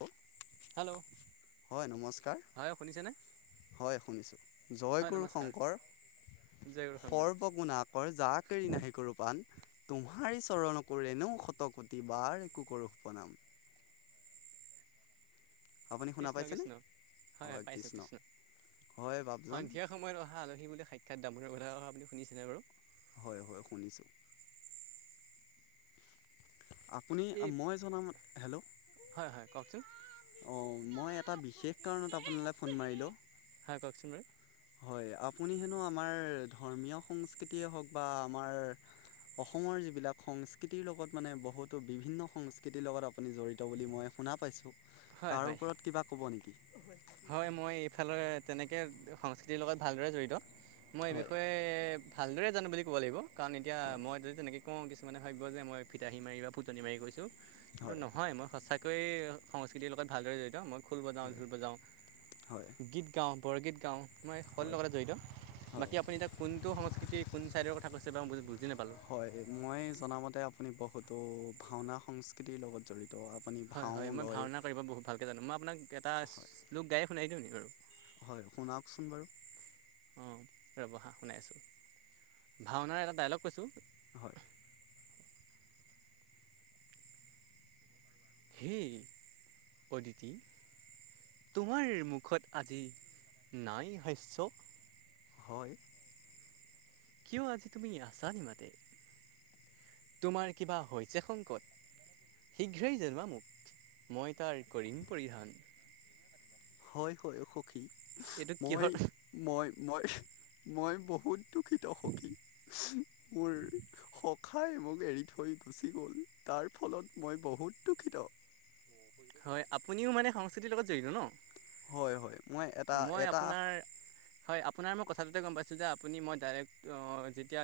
উ হেল্ল' হয় নমস্কাৰ। হয় শুনিছেনে হয় শুনিছোঁ, জয় হয় গুৰু নমস্কাৰ শংকৰ জয় গুৰুশংকৰ সৰ্বগুণাকৰ জাক কেৰি নাহি কৰো পাণ, তোমহাৰি চৰণকো এনেও শতকতি বাৰকো কৰোহো প্ৰনাম, আপুনি শুনা কৃষ্ণ পাইছেনে কৃষ্ণ হয় হয় পাইছো কৃষ্ণ, হয় বাপজন সন্ধিয়া সময়ত অহা আলহী বোলে সাক্ষৎ দামোৰ কথা কথা আপুনি শুনিছেনে বাৰু? হয় হয় শুনিছোঁ। আপুনি এই মই জনামত, হেল্ল' হয় হয় কওক। অঁ মই এটা বিশেষ কাৰণত আপোনালে ফোন মাৰিলো, হয় কওকচোন বাৰু হয় আপ আপুনি হেনো আমাৰ ধৰ্মীয় সংস্কৃতিয়ে হওক বা আমাৰ অসমৰ যিবিলাক সংস্কৃতিৰ লগত মানে বহুতো বিভিন্ন সংস্কৃতিৰ লগত আপুনি জড়িত বুলি মই শুনা পাইছোঁ, হয় তাৰ হয় ওপৰত কিবা ক'ব নিকি? হয় মই এইফালে তেনেকে সংস্কৃতিৰ লগত ভালদৰে জড়িত, মই এই হয়। বিষয়ে ভালদৰে জানো বুলি ক'ব লাগিব, কাৰণ এতিয়া হয়, মই ততি তেনেকৈ কওঁ কিছুমানে ভাবিব যে মই ফিতাহী মাৰি বা ফুটনি মাৰি কৈছো মাৰি কৈছো। কিন্তু হয়, নহয় মই সঁচাকৈয়ে সংস্কৃতিৰ লগত ভালদৰে জড়িত মই খোল বজাওঁ, হয়, ঢোল বজাওঁ, হয়, গীত গাওঁ, বৰগীত গাওঁ, মই স'ৰু হয়, লগতে জড়িত, হয়, বাকী আপুনি এতিয়া কোনটো সংস্কৃতিৰ কোন ছাইডৰ কথা কৈছে বা মই নাপালোঁ হয় মই জনামতে আপুনি বহুতো ভাওনা সংস্কৃতিৰ লগত জড়িত। আপুনি হয় ভাও হয় মই লয়। ভাওনা কৰিব বহুত ভালকে জানো, মই আপোনাক এটা হয়, লোক গায়ে শুনাই দিওঁ নেকি বাৰু? হয় শুনাওকচোন বাৰু। অঁ ৰ'বহা শুনাই আছোঁ, ভাওনাৰ এটা ডাইলগ কৈছোঁ, হয়, হেই অদিতি তোমাৰ মুখত আজি নাই হাইছৱ। হয় কিয় আজি তুমি আছান মাদে, তোমাৰ কিবা হৈছে সংকট, শীঘ্ৰেই জোৱা মই তাৰ কৰিম পৰিধান হয় হয় সখী এইটো মই কিহৰ মই মই মই বহুত দুখিত সখী মোৰ সখাই মোক এৰি থৈ গুচি গল তাৰ ফলত মই বহুত দুখিত উ [inaudible] হয় আপুনিও মানে সংস্কৃতিৰ লগত জড়িত হয়, হয়, মই এটা ন মই এটা আপোনাৰ হয় আপোনাৰ মই কথাটোতে গম পাইছোঁ যে আপুনি মই ডাইৰেক্ট যেতিয়া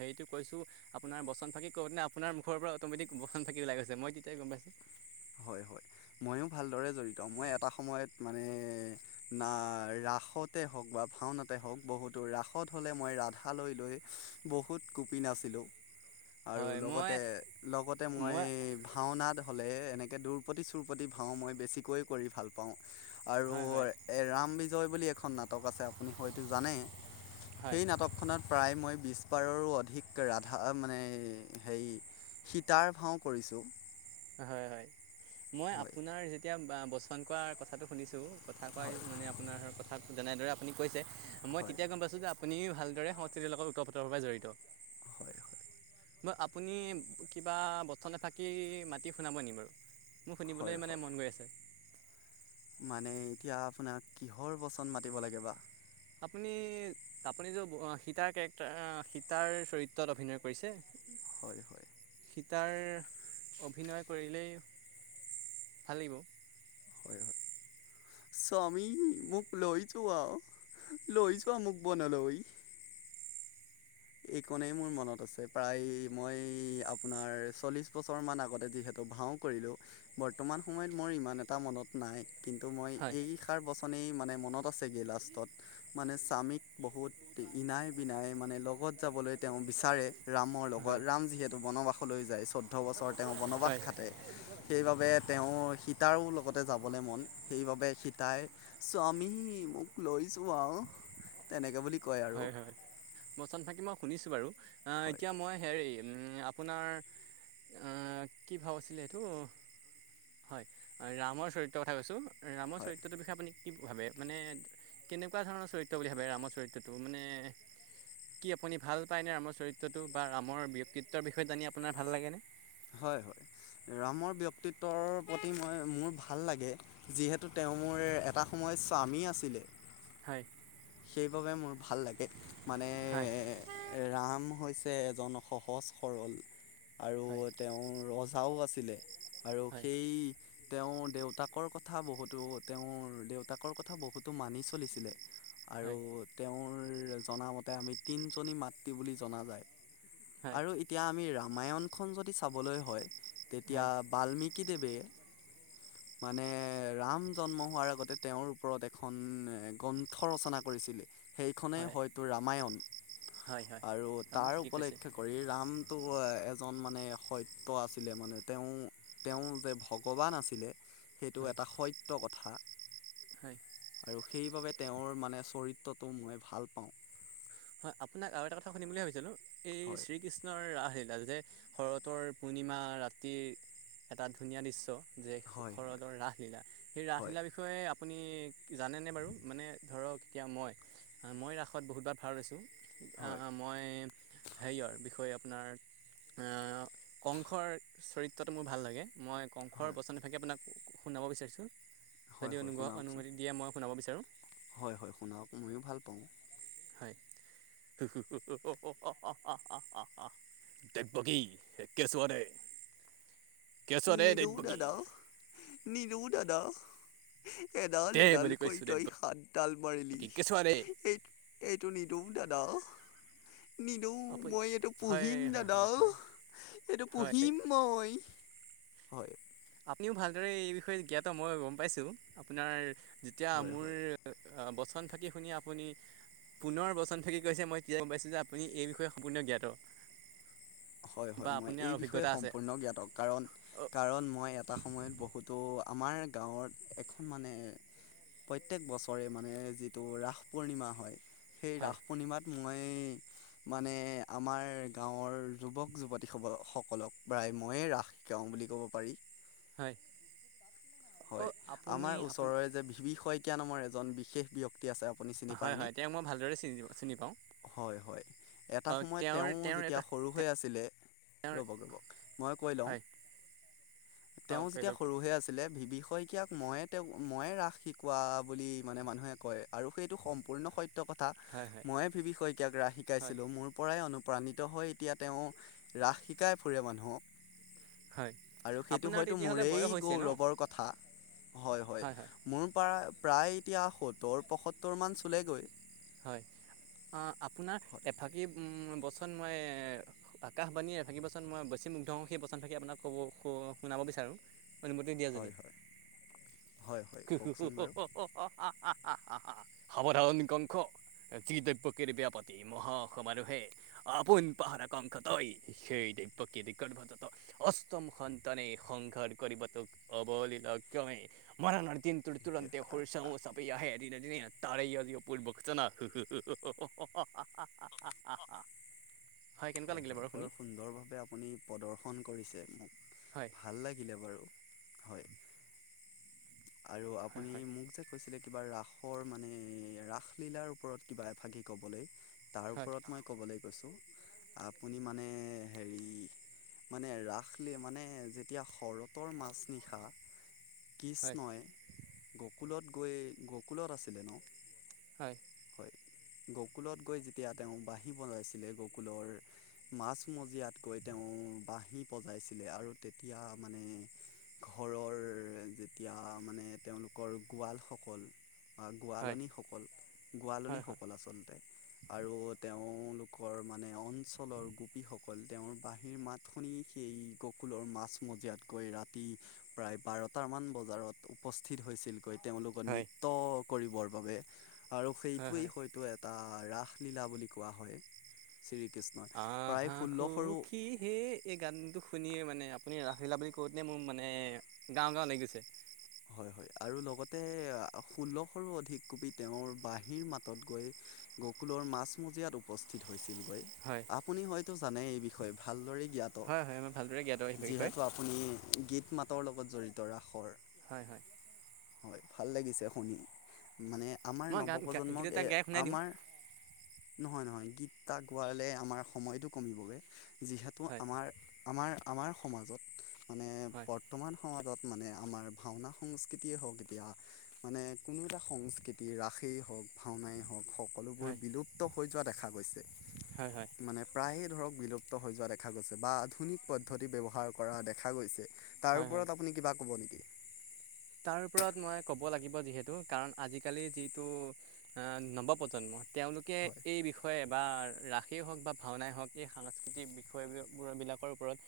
হেৰিটো কৰিছোঁ আপোনাৰ বচন বাকী ক'বনে আপোনাৰ মুখৰ পৰা অট'মেটিক বচন ফাকি ওলাই গৈছে মই তেতিয়াই গম পাইছো হয় হয় ময়ো ভালদৰে জড়িত মই এটা সময়ত মানে না ৰাসতে হওক বা ভাওনতে হওক বহুতো ৰাসত হ'লে মই ৰাধালৈ লৈ বহুত গোপি নাছিলোঁ। আৰু হয় মই লগতে লগতে মই ভাওনা হলে তনেকে দূুৰপতি চুৰপতি ভাওঁ মই বেছিকৈয়ে কৰি ভাল পাওঁ আৰু হয় হয় এ ৰাম বিজয় বুলি এখন নাটক আছে আপুনি হয়তো জানে, হয় সেই নাটকখনত প্ৰায় মই বিছ বাৰৰো অধিক ৰাধা মানে হেৰি সীতাৰ ভাওঁ কৰিছোঁ। হয় হয় মই হয় আপোনাৰ যেতিয়া বচন কোৱা কথাটো শুনিছোঁ কথা কয় হয় মানে আপোনাৰ কথা যেনেদৰে আপুনি কৈছে মই হয় তেতিয়া গম পাইছোঁ যে আপু আপুনি ভালদৰে সংস্কৃতিৰ লগত উত পোত ভাবে জড়িত হয় হয় মই আপুনি কিবা বচন এফাকি মাটি শুনাব নি বাৰু মোৰ হয় শুনিবলৈ মানে হয় মন গৈ আছে মানে এতিয়া আপোনাক কিহৰ বচন মাতিব লাগে বা আপুনি আপুনি যে সীতাৰ কেৰেক্টাৰ সীতাৰ চৰিত্ৰত অভিনয় কৰিছে হয় হয় গীতাৰ অভিনয় কৰিলেই ভাল লাগিব হয় স্বামি মোক লৈ যোৱা লৈ যোৱা মোক বনলৈ এই কণেই মোৰ মনত আছে প্ৰায় মই আপোনাৰ চল্লিশ বছৰ মান আগতে যিহেতু ভাও কৰিলো বৰ্তমান সময়ত মোৰ ইমান এটা মনত নাই কিন্তু মই হয় এইষাৰ বচনেই মানে মনত আছেগৈ লাষ্টত মানে স্বামীক বহুত ইনাই বিনাই মানে লগত যাবলৈ তেওঁ বিচাৰে ৰামৰ লগত হয় ৰাম যিহেতু বনবাস লৈ যায় চৈধ্য বছৰ তেওঁ বনবাস হয় খাটে সেইবাবে তেওঁ সীতাৰো লগতে যাবলৈ মন সেইবাবে সীতাই স্বামী মোক লৈ যোৱা আহ তেনেকে বুলি কয় আৰু হয় হয় বচন ফাকি মই শুনিছো বাৰু অ হয় এতিয়া মই হেৰি আপোনাৰ কি ভাও আছিলে এইটো হয় ৰামৰ চৰিত্ৰৰ কথা কৈছো ৰামৰ হয় চৰিত্ৰটোৰ বিষয়ে আপুনি কি ভাবে মানে কেনেকুৱা ধৰণৰ চৰিত্ৰ বুলি ভাবে ৰামৰ চৰিত্ৰ তটো মানে কি আপুনি ভাল পায়নে ৰামৰ চৰিত্ৰটো বা ৰামৰ ব্যক্তিত্বৰ বিষয়ে জানি আপোনাৰ ভাল লাগেনে হয় হয় ৰামৰ ব্যক্তিত্বৰ প্ৰতি মই মোৰ ভাল লাগে যিহেতু তেওঁ মোৰ এটা সময়ত স্বামী আছিলে হয় সেইবাবে মোৰ ভাল লাগে মানে হয় ৰাম হৈছে এজন সহজ সৰল আৰু হয় তেওঁ ৰজাও আছিলে আৰু হয় সেই তেওঁ দেউতাকৰ কথা বহুতো তেওঁৰ দেউতাকৰ কথা বহুতো মানি চলিছিলে আৰু হয় তেওঁৰ জনামতে আমি তিনিজনী মাতৃ বুলি জনা যায়। হয় আৰু এতিয়া আমি ৰামায়ণখন যদি চাবলৈ হয় তেতিয়া হয় বাল্মীকিক কি দেবে মানে ৰাম জন্ম হোৱাৰ আগতে তেওঁৰ ওপৰত এখন গ্ৰন্থ ৰচনা কৰিছিলে। সেইখনেই হয় হয়তো ৰামায়ণ। হয় হয় আৰু আপুনি তাৰ ঠিকেই কৈছে উপলক্ষে কৰি ৰামটো এজন মানে সত্য আছিলে মানে তেওঁ তেওঁ যে ভগৱান আছিলে সেইটো হয় এটা সত্য কথা। হয় আৰু সেইবাবে তেওঁৰ মানে চৰিত্ৰটো মই ভাল পাওঁ। হয় আপোনাক আৰু এটা কথা শুনিম বুলি ভাবিছিলো এই হয় শ্ৰীকৃষ্ণৰ ৰাসহে যে শৰতৰ পূৰ্ণিমা ৰাতিৰ এটা ধুনীয়া দৃশ্য যে হয় হয় শৰদৰ ৰাসলীলা সেই হয় ৰাসলীলাৰ বিষয়ে আপুনি জানেনে বাৰু মানে ধৰক এতিয়া মই মই ৰাসত বহুতবাৰ ভাড় লৈছোঁ। হয় মই হেৰিৰ বিষয়ে আপোনাৰ কংসৰ চৰিত্ৰটো মোৰ ভাল লাগে। মই কংসৰ হয় বচন এফাকি আপোনাক শুনাব বিচাৰিছোঁ হয় যদি হয় অনু শুনাওকচোন অনুমতি দিয়ে মই শুনাব বিচাৰোঁ। হয় হয় শুনাওক ময়ো ভাল পাওঁ হয়। দৈৱকি কেঁচুৱা দে কেঁচুৱা দে নিদু দেৱকী দাদা নিদু দাদা এডাল দে বুলি এডালকৈ কৈছোঁ তই দেৱকী হাতডাল মাৰিলি কেঁচুৱা দে। এই এইটো নিদু দাদা নিদৌ আপুনি মই এইটো হয় পুহিম হয় দাদা হয় হয় এইটো হয় পুহিম মই হয় আপুনিও ভালদৰে এই বিষয়ে জ্ঞাত মই গম পাইছোঁ। আপোনাৰ যেতিয়া হয় হয় মোৰ বচন ভাকি শুনি আপুনি পুনৰ বচন ফেকি কৈছে মই তেতিয়া গম পাইছোঁ যে আপুনি এই বিষয়ে সম্পূৰ্ণ জ্ঞাত। হয় বা হয় মই আপোনাৰ এই বিষয়ে অভিজ্ঞতা আছে। সম্পূৰ্ণ জ্ঞাতক কাৰণ অ' কাৰণ মই এ এটা সময়ত বহুতো আমাৰ গাঁৱত এখন মানে প্ৰত্যেক বছৰে মানে যিটো ৰাস পূৰ্ণিমা হয়। সেই হয় ৰাস পূৰ্ণিমাত মই মানে আমাৰ গাঁৱৰ যুৱক যুৱতী স সকলক প্ৰায় ময়ে ৰাস শিকাও বুলি ক'ব পাৰি। হয় হয় অ' আপুনি আমাৰ আপুনি ওচৰৰে যে ভিবি শইকীয়া নামৰ এজন বিশেষ ব্যক্তি আছে। আপুনি চিনি হয় পায়নে হয় তেওঁক মই ভালদৰে চিন চিনি পাওঁ। হয় হয় এটা অ সময়ত তেওঁৰ তেওঁ তেওঁৰ যেতিয়া এটা সৰু হৈ আছিলে তেওঁৰ ৰব মই কই লও। হয় অ তেওঁ কৈ যেতিয়া লওক সৰু হৈ আছিলে বিষয়কিয়াক ময়ে তেওঁ ময়ে ৰাস শিকোৱা বুলি মানে মানুহে কয় আৰু সেইটো সম্পূৰ্ণ সত্য কথা হয় হয় মইে ভিবি শইকীয়াক ৰাহ হয় শিকাইছিলো মোৰ পৰাই প্ৰাণিত হৈ এতিয়া তেওঁ ৰাস শিকাই ফুৰে মানুহক। হয় আৰু সেইটো আপোনাৰ হয়তো তেতিয়াহ'লে মোৰেই বয়স হৈছে ন গৌৰৱৰ কথা। হয় হয় মোৰ পৰা। প্ৰায় এতিয়া সত্তৰ পয়সত্তৰমান চুলেগৈ। হয়। আপোনাৰ হয় এফাকি উম বচন মই আকাশবাণীয়ে ভাকি বচন মই বেছিমগ্ধ হওঁ সেই বচন ভাাগি আপোনাক ক'ব শুনাব। বিচাৰো। অনুমতি দিয়ে যদি। হয় হয় হয় হয় উম উম কওকচোন উম বাৰু হা হা হা। হা হা সাবধান কংখ। যি দৈৱকীৰ বিয়াপাতি মহা সমাৰোহে আপোন পাহাৰ কংস তই সেই দ প্ৰকৃতি গৰ্ভত অষ্টম সন্তানে সংঘৰ কৰিবটোক অৱল লক্ষমে মাৰ নদিন ত সেয়া তুৰন্তে খা চপি তাই আহোৰ। পৰি বখছে না কেনেকুৱা হয় লাগিলে হয় বাৰু বৰ শুনি সুন্দৰভাৱে আপুনি প্ৰদৰ্শন কৰিছে মোক হয় ভাল লাগিলে বাৰু। হয় আৰু হয় আপুনি হয় মোক যে কৈছিলে। কিবা ৰাসৰ মানে ৰাস লীলাৰ ওপৰত কিবা এভাগি কবলৈ। তাৰ হয় ওপৰত মই ক'বলৈ কৈছোঁ আপুনি মানে হেৰি। মানে ৰাস ল মানে যেতিয়া শৰতৰ মাছ নিশা। হয় নয় গকুলত গৈ গকুলত আছিলে ন হয়। [unintelligible] গকুলত গৈ যেতিয়া তেওঁ বাঁহি বনাইছিলে গকুলৰ মাজমজিয়াত গৈ তেওঁ। বাঁহী পজাইছিলে আৰু তেতিয়া মানে ঘৰৰ এতিয়া মানে তেওঁলোকৰ গোৱালসকল। আহ হয় গোৱালনী সকল হয় গোৱালনীসকল আচলতে আৰু তেওঁলোকৰ মানে অঞ্চলৰ গোপীসকল তেওঁৰ বাঁহীৰ মাত শুনি সেই ককুলৰ মাছ মজিয়াতকৈ ৰাতি প্ৰায় বাৰট মান বজাত- বজাৰত উপস্থিত হৈছিল গৈ তেওঁলোকক হয় নৃত্য কৰিবৰ বাবে। আৰু হয় সেইটোৱেই হয় হয়তো এটা ৰাসলীলা বুলি কোৱা হয়। শ্ৰীকৃষ্ণই আহ প্ৰায় হা খু ষোল্লশৰো কি হে এই গানটো শুনিয়ে মানে আপুনি ৰাফিলা বুলি কওঁতে মোৰ মানে গাও গাওঁ লাগি গৈছে। হয় হয়। আৰু লগতে ষোল্লশৰো অধিক কবি তেওঁৰ বাঁহীৰ মাতত গৈ গকোলত মাজ মজিয়াত উপস্থিত হৈ ছিল গৈ হয় আপুনি হয় তো জানেই এই বিষয় ভাল দৰে। জ্ঞাত হয় হয় মই ভালদৰে জ্ঞাত সেই বিষয়ে যিহেতু আপুনি গীত মাতৰ লগত জড়িত ৰাসৰ। হয় হয়। হয় ভাল লাগিছে শুনি। মানে আমাৰ মই গান গীত নৱপ্ৰজন্মক এটা এ গাই শুনাই দিওঁ আমাৰ নহয় নহয় গীত তাক গোৱালে আমাৰ সময়টো কমিবগৈ যিহেতু হয় আমাৰ আমাৰ আমাৰ সমাজত মানে হয় বৰ্তমান সমাজত মানে আমাৰ ভাওনা সংস্কৃতিয়ে হওক এতিয়া মানে কোনো এটা সংস্কৃতি ৰাসেই হওক ভাওনাই হওক। সকলোবোৰ হয় বিলুপ্ত হৈ যোৱা দেখা গৈছে হয় হয় মানে প্ৰায়ে ধৰক বিলুপ্ত হৈ যোৱা দেখা গৈছে বা আধুনিক পদ্ধতি ব্যৱহাৰ কৰা দেখা গৈছে। তাৰ হয় হয় ওপৰত আপুনি কিবা কব নেকি? তাৰ ওপৰত মই ক'ব লাগিব যিহেতু কাৰণ আজিকালি যিটো নৱপ্ৰজন্ম। তেওঁলোকে হয় এই বিষয়ে। বা ৰাসেই হওক বা ভাওনাই হওক এই সাংস্কৃতিক বিষয় বিলাকৰ ওপৰত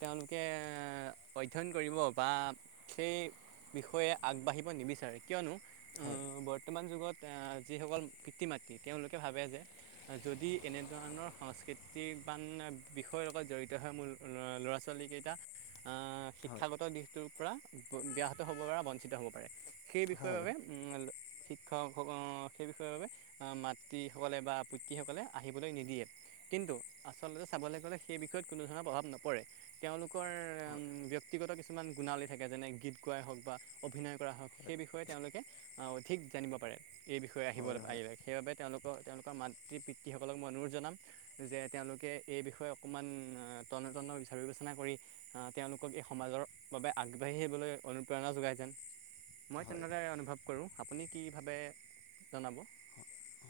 তেওঁলোকে অধ্যয়ন কৰিব বা সেই বিষয়ে আগবাঢ়িব নিবিচাৰে কিয়নো হয় আহ বৰ্তমান যুগত আহ যিসকল। মাতি তেওঁলোকে ভাবে যে যদি এনেধৰণৰ সংস্কৃতিবান বিষয়ৰ লগত জড়িত হৈ মোৰ ল'ৰা ছোৱালীকেইটা আহ হয় শিক্ষাগত দিশটোৰ পৰা হব পৰা বঞ্চিত হব পাৰে সেই বিষয়েৰ হয় বাবে হয় উ শিক্ষক সেই বিষয়ৰ বাবে আহ মাতৃসকলে বা পিতৃ সকলে আহিবলৈ নিদিয়ে কিন্তু আচলতে চাবলৈ গ'লে সেই বিষয়ে কোনো ধৰণৰ প্ৰভাৱ নপৰে, তেওঁলোকৰ হয় ব্যক্তিগত কিছুমান গুণাৱলী থাকে যেনে গীত গুৱায়ে হওক বা অভিনয় কৰা হওক সেই বিষয়ে তেওঁলোকে আহ অধিক জানিব পাৰে এই বিষয়ে আহিব হয় হয় পাৰিলে সেইবাবে তেওঁলোকক তেওঁলোকৰ মাতৃ পিতৃসকলক মই অনুৰোধ জনাম যে তেওঁলোকে এই বিষয়ে অকণমান তনেতন বিচাৰ বিবেচনা কৰি তেওঁলোকক এই সমাজৰ বাবে আগবাঢ়ি আহিবলৈ অনুপ্ৰেৰণা যোগাই যেন, মই হয় তেনেদৰে অনুভৱ কৰোঁ, আপুনি কি ভাবে জনাব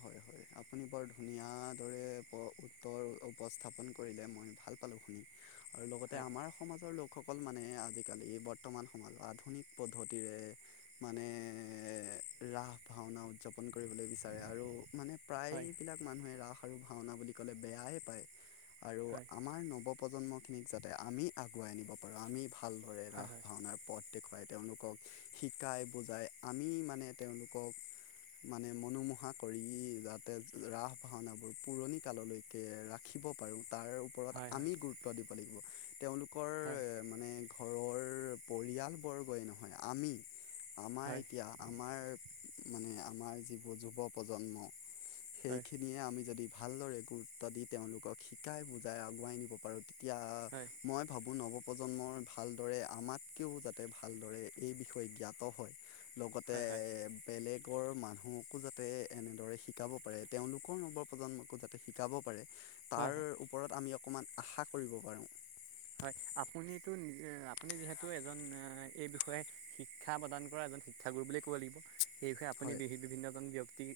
হয় হয় আপুনি বৰ ধুনীয়া দৰে উত্তৰ উপস্থাপন কৰিলে মই ভাল পালো শুনি আৰু লগতে হয় আমাৰ সমাজৰ লোক লোকসকল মানে আজিকালি বৰ্তমান সময়ত আধুনিক পদ্ধতিৰে মানে ৰাস ভাওনা উদযাপন কৰিবলৈ বিচাৰে আৰু মানে হয় প্ৰায়বিলাক মানুহে ৰাস আৰু ভাওনা বুলি ক'লে বেয়াই পায় আৰু হয় আমাৰ নৱ প্ৰজন্মখিনিক যাতে আমি আগুৱাই আ নিব পাৰোঁ আমি ভালদৰে হয় ৰাস হয় ভাওনাৰ পথ দেখুৱাই তেওঁলোকক শিকাই বুজাই আমি মানে তেওঁলোকক মানে মনোমোহা কৰি যাতে ৰাস ভাওনাবোৰ পুৰণি কাললৈকে ৰাখিব পাৰোঁ। তাৰ ওপৰত হয় আমি গুৰুত্ব দিব লাগিব তেওঁলোকক হয় পৰিয়াল বৰ্গই নহয় আমি হয় আমাৰ হয় হয় এতিয়া আমাৰ মানে আমাৰ যিবোৰ যুৱ প্ৰজন্ম হয় সেইখিনিয়ে আমি যদি ভালদৰে গুৰুত্ব দি তেওঁলোকক শিকাই বুজাই আগুৱাই নিব পাৰোঁ। এতিয়া হয় মই ভাবো নৱপ্ৰ প্ৰজন্মৰ ভালদৰে আমাতকেও যাতে ভালদৰে এই বিষয়ে জ্ঞাত হয় লগতে হয় হয় বেলেগৰ মানুহকো যাতে এনেদৰে শ শিকাব পাৰে তেওঁলোকৰ নৱ প্ৰ্জন্মকো যাতে শিকাব পাৰে তাৰ হয় ওপৰত আমি অকণমান আশা কৰিব পাৰোঁ। হয় আপুনিতো আপুনি যিহেতু এজন এই বিষয়ে শিক্ষা প্ৰদান কৰা শিক্ষাগুৰু বুলিয়েই ক'ব লাগিব, সেই বিষয়ে আপুনি হয় বি বিভিন্নজন ব্যক্তিক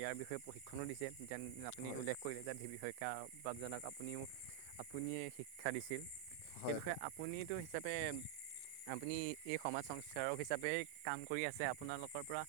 ইয়াৰ বিষয়ে প্ৰশিক্ষণো দিছে যেন আপুনি হয় উল্লেখ কৰিলে যে ধৱ শইকীয়া বাবজনক আপুনিও আপুনিয়ে শিক্ষা দিছিল সেই হয় হয় বিষয়ে আপুনিতো হিচাপে আপুনি এই সমাজ সংস্কাৰক হিচাপে কাম কৰি আছে আপোনালোকৰ পৰা